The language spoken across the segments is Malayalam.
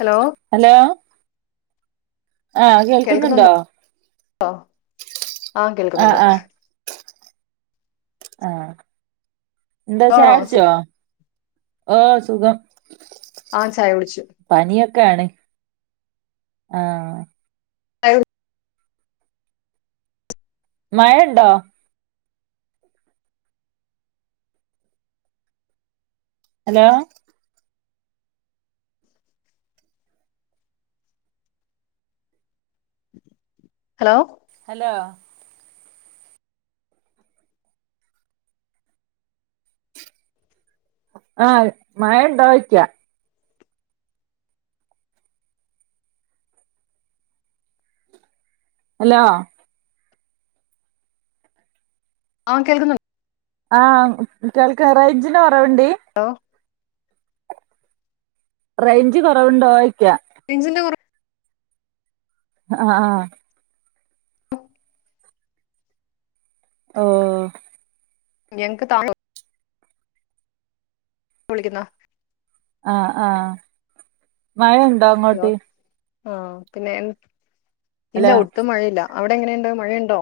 ഹലോ ഹലോ ആഹ് കേൾക്കുന്നുണ്ടോ [inaudible] ആ ആഹ് കേൾക്കുന്നുണ്ട് ആഹ് ആഹ് എന്താ ചായ ആണോ സുഖ കുടിച്ചോ ഓ സുഖം ആ ചായ കുടിച്ചു പനിയൊക്കെ ആണ് ആഹ് [inaudible] മഴ ഉണ്ടോ ഹലോ ഹലോ ഹലോ ആഹ് മഴ ഉണ്ടോ ചൊയ്ക്കാ ഹലോ ആഹ് കേൾക്കുന്നു ആഹ് കേൾക്ക റൈഞ്ചിൻ്റെ കുറവുണ്ട് ഹലോ റേഞ്ച് കുറവുണ്ടോ ആയിക്ക റേഞ്ചിന്റെ കുറവ് ആഹ ആഹ ഓഹ് ഓഹ് ഞങ്ങക്ക് വിളിക്കുന്നോ ആഹ് ആഹ് മഴണ്ടോ അങ്ങോട്ട് ആഹ പിന്നെ ഇല്ല ഹലോ ഒട്ടുംമഴയില്ല അവിടെ എങ്ങനെയുണ്ട് മഴയുണ്ടോ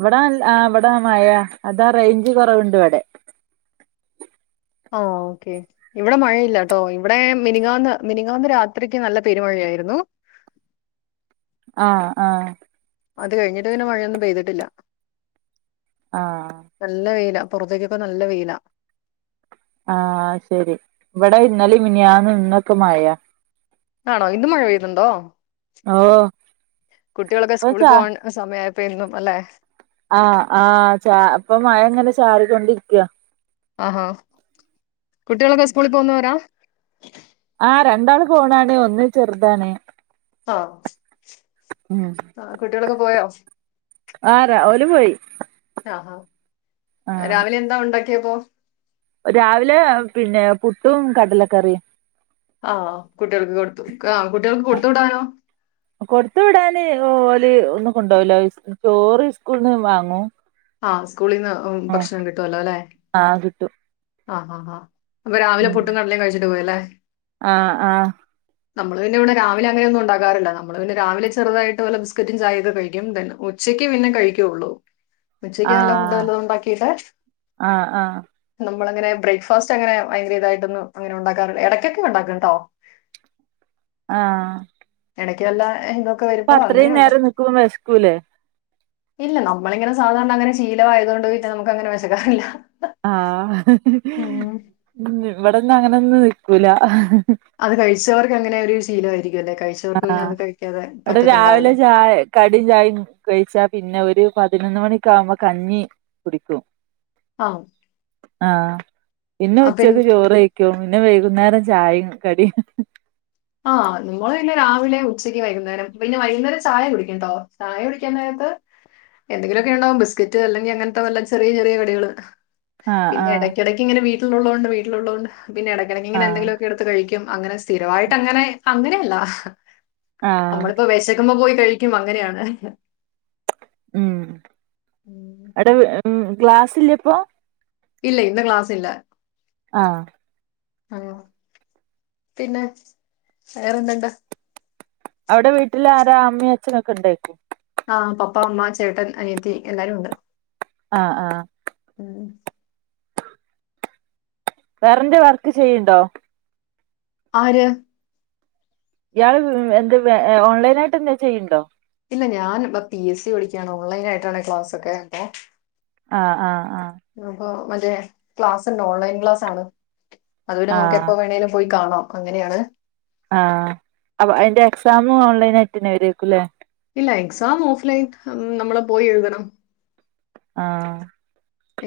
ഇവിടാ ആ ഇവിടൊ മഴ അതാ റേഞ്ച് കുറവുണ്ട് ഇവിടെ ആ ഓക്കെ ഇവിടെ മഴയില്ല കേട്ടോ ഇവിടെ മിനികാന് മിനിങ്ങാന്ത രാത്രിക്ക് നല്ല പെരുമഴയായിരുന്നു ആഹ് ആഹ് അത് കഴിഞ്ഞിട്ട് പിനെ മഴയൊന്നും പെയ്തിട്ടില്ല ആഹ് നല്ല വെയില പുറത്തേക്കൊക്കെ നല്ല വെയില ആഹ ശരി ഇവിടെ ഇന്നലെ മിനിയാന്ന് ഇന്നൊക്കെ മഴ ആണോ ഇന്ത് മഴ പെയ്യതുണ്ടോ ഓഹ് കുട്ടികളൊക്കെ സ്കൂളിൽ പോകൻ സമയപ്പോ ഇന്നും അല്ലെ ആഹ് ആഹ് പ്പൊ മഴ ഇങ്ങനെ ചാറിക്കൊണ്ടിരിക്ക ആഹാ കുട്ടികളൊക്കെ സ്കൂളിൽ പോകുന്നവരാ ആഹ് രണ്ടാള് പോണാണ് ഒന്ന് ചെറുതാണ് ഉം ആഹ് കുട്ടികളൊക്കെ പോയോ ആഹ് രാവിലെ പോയി ആഹാ ആഹ് രാവിലെ എന്താ ഉണ്ടാക്കിയപ്പോ രാവിലെ പിന്നെ പുട്ടും കടലക്കറിയും ആ കുട്ടികൾക്ക് കൊടുത്തു ആ കുട്ടികൾക്ക് കൊടുത്തു വിടാനോ കൊടുത്തു വിടാന് ഓല് ഒന്നും കൊണ്ടു പോകുല ചോറ് സ്കൂളിൽ നിന്ന് വാങ്ങൂം ആഹ് സ്കൂളിൽന്ന് ഭക്ഷണം കിട്ടുവല്ലോ അല്ലെ ആഹ് കിട്ടും ആഹ് ആഹ് ആഹ് അപ്പൊ രാവിലെ ഉം പുട്ടും കടലേ കഴിച്ചിട്ട് പോയല്ലേ ആഹ് ആഹ് നമ്മള് പിന്നെ ഇവിടെ രാവിലെ അങ്ങനൊന്നും ഉണ്ടാറില്ല നമ്മള് പിന്നെ രാവിലെുതായിട്ട്ല ബിസ്കറ്റും ചായ്ത് കഴിക്കും ഉച്ചക്ക് പിന്നെ കഴിക്കുള്ളൂ ഉച്ചക്ക് നല്ല ഫുഡ് ആഹ് നല്ലത് ഉണ്ടാക്കിട്ടെ ആഹ് ആഹ് നമ്മള അങ്ങനെബ്രേക്ക് ഫാസ്റ്റ് അങ്ങനെ ഭയങ്കര ഇതായിട്ടൊന്നും അങ്ങനെ ഉണ്ടാക്കാറില്ല ഇടയ്ക്കൊക്കെ ഉണ്ടാക്കും കേട്ടോ ആഹ് ഇടയ്ക്കുവല്ലോ ഏഹ് അപ്പൊ അത്രയും നേരം നിക്കുമ്പോ വിശക്കൂലേ ഇല്ല നമ്മളിങ്ങനെ സാധാരണ അങ്ങനെ ശീലമായതകൊണ്ട് നമുക്ക് അങ്ങനെ വെശക്കാറില്ല ആഹ് ഇവിടെന്ന അങ്ങനെന്നും നിൽക്കൂല അത് കഴിച്ചവർക്ക് അങ്ങനെ ഒരു ശീലമായിരിക്കും അല്ലെ കഴിച്ചവർക്ക് ആഹ് പിന്നെ അത് കഴിക്കാതെ പറ്റത്തുണ്ടാവില്ല കടീം ചായയും കഴിച്ചാ പിന്നെ ഒരു പതിനൊന്ന് മണിക്ക ആവുമ്പോ കഞ്ഞി കുടിക്കും ആഹ് ആഹ് ഇന്നെ എനി ഉച്ചക്ക് ചോറ് പിന്നെ വൈകുന്നേരം ചായയും കടിയും ആഹ് നമ്മള് പിന്നെ രാവിലെ ഉച്ചയ്ക്ക് വൈകുന്നേരം പിന്നെ വൈകുന്നേരം ചായ കുടിക്കും ട്ടോ ചായ കുടിക്കൻ നേരത്ത് എന്തെങ്കിലുമൊക്കെ ഉണ്ടാവും ബിസ്ക്കറ്റ് അല്ലെങ്കിലേ അങ്ങനത്തെ വല്ല ചെറിയ ചെറിയ കടികള് ആഹ് പിന്നെ ആഹ് ഇടക്കിടക്ക് ഇങ്ങനെ വീട്ടുള്ളള്ളുകൊണ്ട് വിട്ടിലുള്ളതൊണ്ട് പിന്നെടക്കിടക്ക് ആഹ് ഇങ്ങനെന്തങ്കിലുമൊക്കെ എടു എടുത്തു കഴിക്കും അങ്ങനെ സ്ഥിരമായിട്ട് അങ്ങനെ അങ്ങനെയല്ല ആഹ് നമ്മളിപ്പോ [unintelligible] കിട്ടുമ്പോൾ പോയി കഴിക്കും അങ്ങനെയാണ് ഉം ഉം. അവിടെ ഉം ക്ലാസില്ലേ ഇപ്പം ഇല്ല ഇന്ന് ക്ലാസ് ഇല്ല ആഹ് ഓഹ് പിന്നെ വേറെന്തുണ്ട് അവിടെ വീട്ടിൽ ആരാ അമ്മയും അച്ഛനൊക്കെ ഉണ്ടേ ആഹ് പപ്പ അമ്മ ചേട്ടൻ അനിയത്തി എല്ലാരും ഉണ്ട് ആഹ ആഹ് ഉം വേറെന്റെ വർക്ക് ചെയ്തോ ആര് ഇയാള് എന്ത് ഓൺലൈനായിട്ട് എന്ത് ചെയ്യണ്ടോ ഇല്ല ഞാൻ ഇ പി എസ് സി പഠിക്കയാണ് ഓൺലൈൻ ആയിട്ടാണ് ക്ലാസ് ഒക്കെ കേട്ടോ ആഹ് ആഹ് ആഹ് അപ്പൊ മറ്റേ ക്ലാസ് ഉണ്ട് ഓൺലൈൻ ക്ലാസാണ് അതുവലെ നമുക്ക് ആഹ് എപ്പോ വേണെേലും പോയി കാണാം അങ്ങനെയാണ് ആഹ് അപ്പൊ അതിന്റെ എക്സാ എക്സാമും ഓൺലൈൻ ആയിട്ട് തന്നെ വരക്കുല്ലേ ഇല്ല എക്സാം ഓഫ് ലൈൻ ഉം നമ്മള് പോയി എഴുതണം ആ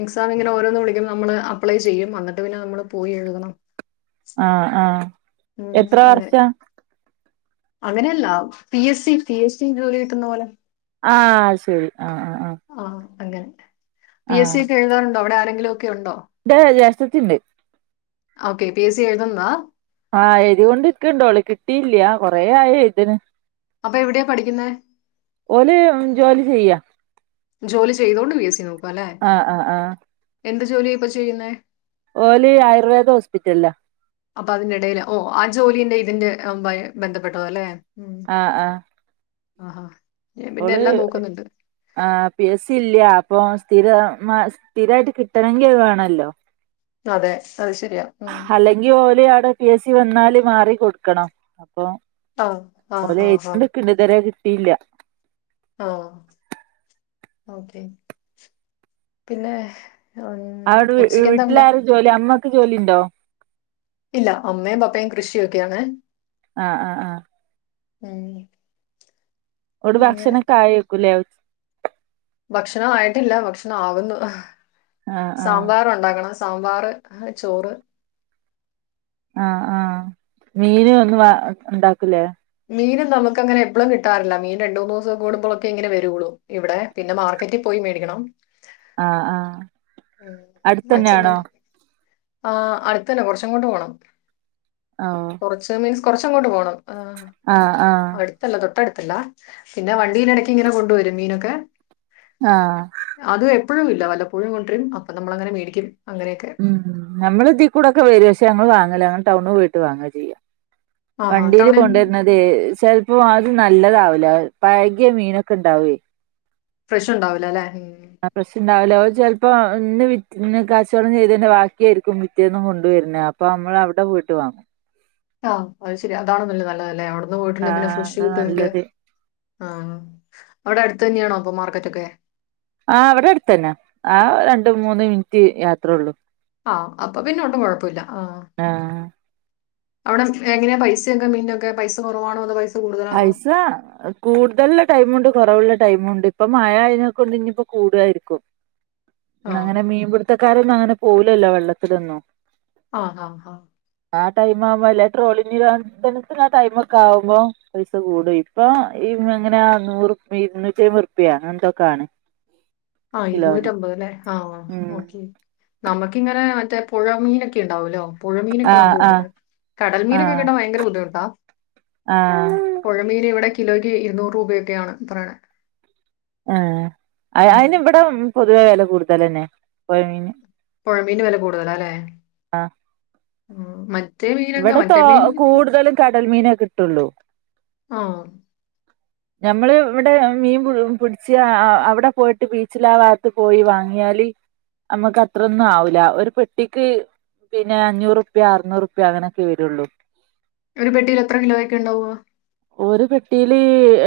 എക്സാം ഇങ്ങനെ ഓരോന്ന് വിളിക്കുമ്പം നമ്മള് അപ്ലൈ ചെയ്യും അന്നട്ട് പിന്നെ നമ്മള് പോയി എഴുതണം ആഹ് ആഹ് ഉം എത്ര അങ്ങനെ വർഷാ അങ്ങനല്ല P S C P S C ജോലി കിട്ടുന്ന പോലെ ആ ശരി ആ ആ ആ ആ അങ്ങനെ പി എസ് സി ഒക്ക എഴുതാറുണ്ടോ അവടെ ആരെങ്കിലും ഒക്ക ഉണ്ടോ ഇന്റെ ജേഷ്ട്ടത്തി ഇണ്ട് ഓക്കെ പി എ സി എഴുതുണ്ടോ ആ എയ്തി കൊണ്ട് ഇര്ക്ക്ണ്ട് ഓള് കിട്ടീല്ല കൊറേ ആഴി എയ്ത്ണ് അപ്പ എവിടെയാ പഠിക്കുന്നെ ഓല് ഉം ജോലി ചെയ്യാ ജോലി ചെയ്തൊണ്ട് പി എ സി നോക്ക ലെ ആ ആ ആ എന്ത് ജോലിയ ഇപ്പ ചെയ്യുന്നെ ഓല് ആയുർവേദ ഹോസ്പിറ്റൽല്ല അപ്പൊ അതിന്റെ എടേല് ഓ ആ ജോലീന്റെ ഇതിന്റെ ബ ബന്ധപ്പെട്ടത ല്ലെ ഉം ആഹ് ആഹ് ആഹാ ഞാൻ പിന്നെ ഓള് എല്ലാം നോക്കുന്നുണ്ട് ആ പി എസ് സി ഇല്ല അപ്പൊ സ്ഥിരമാ സ്ഥിരായിട്ട് കിട്ടണങ്കി അത് വേണല്ലോ അതെ അത് ശരിയാ ഉം. അല്ലെങ്കി ഓല് അവ്ടെ പി എസ് സി വന്നാല് മാറി കൊട്ക്കണം അപ്പൊ ആ ആ ഓല് ആ ആ എയ്തിക്കെണ്ട്ക്ക്ണ്ട് ഇതു വരെ കിട്ടീല്ല ആ ഓക്കെ പിന്നെ ഉം, അവ്ടെ വീ ഉച്ചയ്ക്ക് എന്താ ഉണ്ടാക്കി വീട്ടിലാരും ജോലി അമ്മക്ക് ജോലി ഇണ്ടോ ഇല്ല അമ്മയും പപ്പയും കൃഷി ഒക്കെ ആണ് ആ ആ ആ ഉം ട് അങ്ങനെ ഭക്ഷണ ഒക്ക ആയയ്ക്കു ലെ ഭക്ഷണം ആയിട്ടില്ല ഭക്ഷണം ആവുന്നു സാ ആഹ് ആഹ് സാമ്പാറ് ഉണ്ടാക്കണം സാമ്പാറ് ചോറ് ആ ആ മീന് ഒന്നും വ ഇണ്ടാക്കൂലേ മീന് ഒന്നും നമുക്ക് അങ്ങനെ എപ്പളും കിട്ടാറില്ല മീൻ രണ്ട് മൂന്ന് ദിവസം കൂടുമ്പോളോക്കെ ഇങ്ങനെ വരോള്ളൂ ഇവ്ടെ പിന്നെ മാർക്കറ്റി പോയി മേടിക്കണം ആഹ് ആഹ് ഉം ‌ അച്ഛൻ വെ അടുത്തന്നെയാണോ ആ അട്ത്തന്ന കൊർച്ചങ്ങോട്ട് പോണം. അ ഓ കൊർച്ച് മീൻസ് കൊർച്ചങ്ങോട്ട് പോണം ആ ആ ആ അട്ത്തല്ല തൊട്ടട്ത്തല്ല പിന്നെ വണ്ടീലടക്കിങ്ങനെ കൊണ്ടുവരും മീനൊക്കെ ആ അതു എപ്പഴുന്നില്ല വല്ലപ്പോഴും കൊണ്ട്രും അപ്പം നമ്മളങ്ങനെ മേടിക്കും അങ്ങനെയൊക്കെ. ഉം ‌ നമ്മള് ഇദീകൂടക്കെ വരും പക്ഷെ അങ്ങള് വാങ്ങല ഞങ്ങള് ടൗണ് പോയിട്ട് വാങ്ങ ചെയ്യാ ആഹാ വണ്ടീല് തവണ കോണ്ടേ ണതെ ചെൽപ്പോ അത് നല്ലതാവുല പയകിയ മീനൊക്ക ഇണ്ടാവെ ഫ്രഷു ഇണ്ടാവുല ലെ ഉം ആ് പ്രശ്നണ്ടാവൂല ഓൽ ചെൽപ്പോ ഇന്ന് വിറ്റ് ഇന്ന് കച്ചോടം ചെയ്തീൻ്റെ വാക്യായ്ര്ക്കും പിറ്റേന്ന് കൊണ്ടുവര്ന്നെ അപ്പ് പ്പ അമ്മള അവടെ പോയി്ട്ട് വാങ്ങും ആഹ് അയ് ശരി അതാണ് നല്ലതല്ലതല്ലേ അവുട്ന്ന് പോയിട്ടുണ്ടേ പിന്നെ ആഹ് ഫ്രഷ് അതാ കിട്ടുവെങ്കി നല്ലത് ആ അവിടെ അടുത്തന്യാണോ അപ്പൊ മാർക്കറ്റൊക്കെ ആ ഇവിടാട്തന്നെ ആ രണ്ട് മൂന്ന് മിൻറ്റ് യാത്രോള്ളു ആഹ് അപ്പൊ പിന്നോട്ടും കൊഴുപ്പൊല്ല ആ ആഹ് അവിടെ എങ്ങനെയ പൈസോക്കെ മീൻനൊക്കെ പൈസ കൊറവാണോ അതോ പൈസ് പൈസാ അപ് കൂടുതൽല്ല ടൈമുണ്ട് കൊറവ്ള്ള ടൈമുണ്ട് ഇപ്പൊ മയ ആയ്നേക്കോണ്ട്ഞ്ഞിപ്പോ കൂടായെര്ക്കും ആ പിന്നെങ്ങനെ മീംപിട്ത്തക്കാരൊന്നും അങ്ങനെ പോവുലല്ലോ വള്ളത്തിലൊന്നും ആഹ് ആഹ് ആഹ് ആ ടൈം ആവുമ്പോ വല്ലേ ട്രോളി നിരോധന [unintelligible] ആ ടൈം ഒക്ക ആവുമ്പോ പൈസ കൂടും ഇപ്പൊ ഈ ഇങ്ങനെ ആ നൂറ് ഇരുന്നൂറ്റയ്‌മ്പതുർപ്പിയ അങ്ങന്തൊക്കൊണ് ആ ഇരുന്നൂറ്റമ്പതല്ലേ ആഹ് ഉം ഓക്കെ നമക്കിങ്ങനെ മറ്റേ പുഴ മീനൊക്കെണ്ടാവോലോ പുഴമീനൊക്കെ ആഹ് നമുക്ക് ആഹ് കിട്ടുന്നെ കടൽ മീനൊക്കെ ആഹ് കിട്ടാൻ വയങ്കര ബുദ്ധിമുട്ടാ ആഹ് പുഴമീന് ഇവിടെ കിലോയ്ക്ക് ഇരുന്നൂറ് രൂപയൊക്കെയാണ് പറയ്ണെ ആ അ ഉം. അയിന് ഇവിടേം പൊതുവേ വെല കൂടുതലന്നെ പൊയമീൻന് പൊഴമീൻന് വെല കൂട്തലാലേ ഉം മറ്റ് ഇവിടെ തോ കൂട്തലും കടൽമീനെ കിട്ടൊള്ളൂ ആഹ് നമ്മള് ഇവിടെ മീം പു പുടിച്ചാ അ അവിടെ പോയിട്ട് ബീച്ചിലാവാത്ത് പോയി വാങ്ങിയാല് ഞമ്മക്കത്രൊന്നുആവൂല ഒരു പെട്ടിക്ക് പിന്നെ അഞ്ഞൂറുപ്യ അറുന്നൂറുപ്യ അങ്ങനൊക്കെ വെരൊള്ളൂ ഒരു പെട്ടീല് എത്ര കിലോയൊക്കെ ഇണ്ടാവാ ഒരു പെട്ടീല്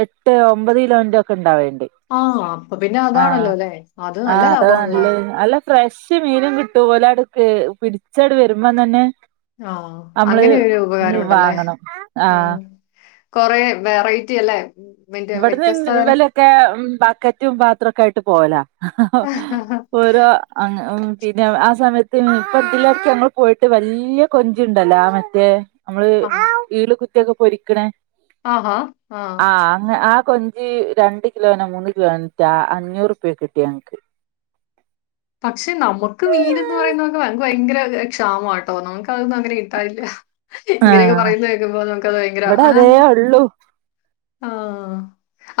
എട്ട് ഒമ്പത് കിലോൻ്റോക്കെ ഇണ്ടാവെൽണ്ട് ആ അപ്പൊപിന്നെ അതാണല്ലോല്ലെ അത് നല്ല ലാഭാണ്ലോ ഫ്രഷ്മീനും കിട്ടും ഓലവ്ട്ക്ക് പിടിച്ചണ് വെരുമ്പോതന്നെ ആഹ് അങ്ങനേരു ഉപകാരമുണ്ടല്ലേ ആഹ് കൊറേ വെറൈറ്റിയല്ലേ ഉം ഇവിട്ന്ന് ഉം വലൊക്കെ ഉം ബക്കറ്റും പാത്രോക്കായിട്ട് പോവല ഒരാ അങ്ങ് അഉ പിന്നെ ആ സമയത്ത് ഇപ്പതിലൊക്കെങ്ങൾ പോയിട്ട് വല്ല്യ കൊഞ്ചുണ്ടല്ലാ ആ മറ്റേ ഞമ്മള് ഈള് കുത്ത്യോക്കെ പൊരിക്ക്ണേ ആഹാ ആഹ് ങ്ങേ ആ കൊഞ്ചി രണ്ട് കിലോനോ മൂന്ന് കിലോനോറ്റെ ആ അഞ്ഞൂറുപ്യേകിട്ട്യാഞൻക്ക്. പക്ഷെ നമൊക്ക് മീനെന്ന് പറയുന്നവയങ്കര ക്ഷാമാട്ടോ നമൊക്ക് അതൊന്നും അങ്ങനെ കിട്ടാറില്ല ഇങ്ങനെയൊക്കെ ആഹ് പറയുന്നെ കേക്കുമ്പോ നമുക്കത് ഭയങ്കര ഇവിടെ ആ അതേ ഉള്ളൂ ആഹ്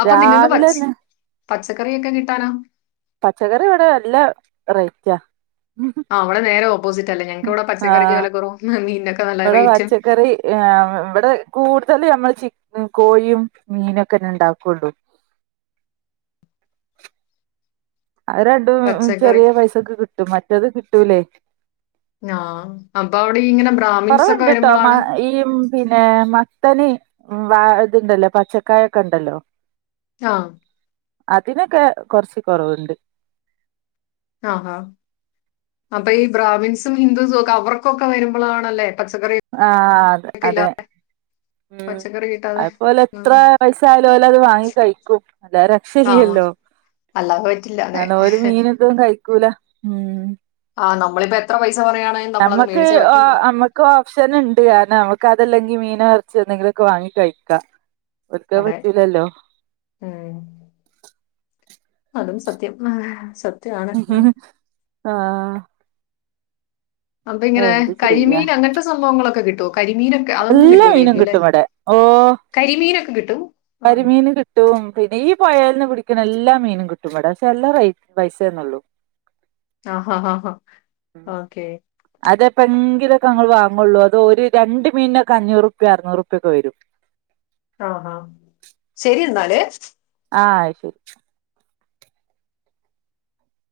അപ്പൊ നിങ്ങക്ക് പച് രാവിലെന്നെ പച്ചക്കറിയൊക്കെ കിട്ടാനോ? പച്ചക്കറി ഇവടെ നല്ല റേറ്റ ആഹ് അവടെ നേരെ ഓപ്പോസിറ്റല്ലെ ഞങ്ങക്കിവിടെ പച്ചക്കറിക്ക് വില കൊറവും മീന്നൊക്ക നല്ല റേറ്റും ഏഹ് വടെ കൂടുതല് ഞമ്മൾ ചിക് കോഴിയും മീനൊക്കെന്നെണ്ടാക്കൊള്ളൂ അഹ് രണ്ടും പച്ചക്കറി ചെറിയ പൈസക്ക് കിട്ടും മറ്റത് കിട്ടൂലേ ഞാഹ് അപ്പൊ അവിടീങ്ങനെ ബ്രാഹ്മിൻസൊക്കെ വരുമ്പളാണ് ഈയിം പിന്നെ മത്തന് വഹ് ഇതുണ്ടല്ലോ പച്ചക്കായൊക്കണ്ടല്ലോ. ആഹ് അതിനൊക്കെ കൊർച്ച് കൊറവുണ്ട്. ആഹാ അപ്പൊ ഈ ബ്രാഹ്മിൻസും ഹിന്ദൂസും ഒക്കെ അവർക്കൊക്കെ വരുമ്പളാണല്ലേ പച്ചക്കറി ആഹ് ക്കില്ലാതെ ഉം അത്പോലെത്ര ഉം. പൈസായാലും ഓലത് വാങ്ങി കയിക്കും. അല്ലാത ആ രക്ഷില്ല്യല്ലോ. അല്ലാതെ പറ്റില്ല അതെ. മീനെപ്പയും കയിക്കൂല ഉം. ആഹ് നമ്മളിപ്പോ എത്ര പൈസ പറയാണെലും നമ്മളത് മേടിച്ചേ പറ്റുള്ളൂ. ക്ക് ഓപ്ഷനിണ്ട് കാരണം നമക്ക് അതല്ലെങ്കി മീനോ എർച്ചിയോ എന്തെങ്കിലൊക്കെ വാങ്ങി കഴിക്കാ. ഓര്ക്ക അതെ പറ്റൂലല്ലോ. ഉം അതും സത്യം. സ ആഹ് അപ്പങ്ങിനെ എന്ത് ചെയ്യാ കരിമീൻ അങ്ങൻത്തെ സംഭവങ്ങളൊക്കെ കിട്ടോ? കരിമീനെ എല്ലാ മീനും കിട്ടും വടെ. ഓഹ് കരിമീനൊക്കെ കിട്ടും കരിമീന് കി ട്ടും പിന്നെ ഈ പുഴേൽന്ന് പിടിക്ക്ണ എല്ലാ മീനും കിട്ടും വടെ. പക്ഷെ നല്ല റെയ് പൈസേന്നൊള്ളൂ. ആഹ് ഹാ ഹാ ഓക്കെ. അതെപ്പെങ്കിലൊക്കെ ഞങ്ങള് വാങ്ങൊള്ളൂ, അത് ഓര് രണ്ട് മീനൊക്കെ അഞ്ഞൂറുപ്യ അർന്നൂറുപ്യൊക്കെ വെരും. ആഹാ ശെരിയന്നാല്. ആഹ് ശെരി.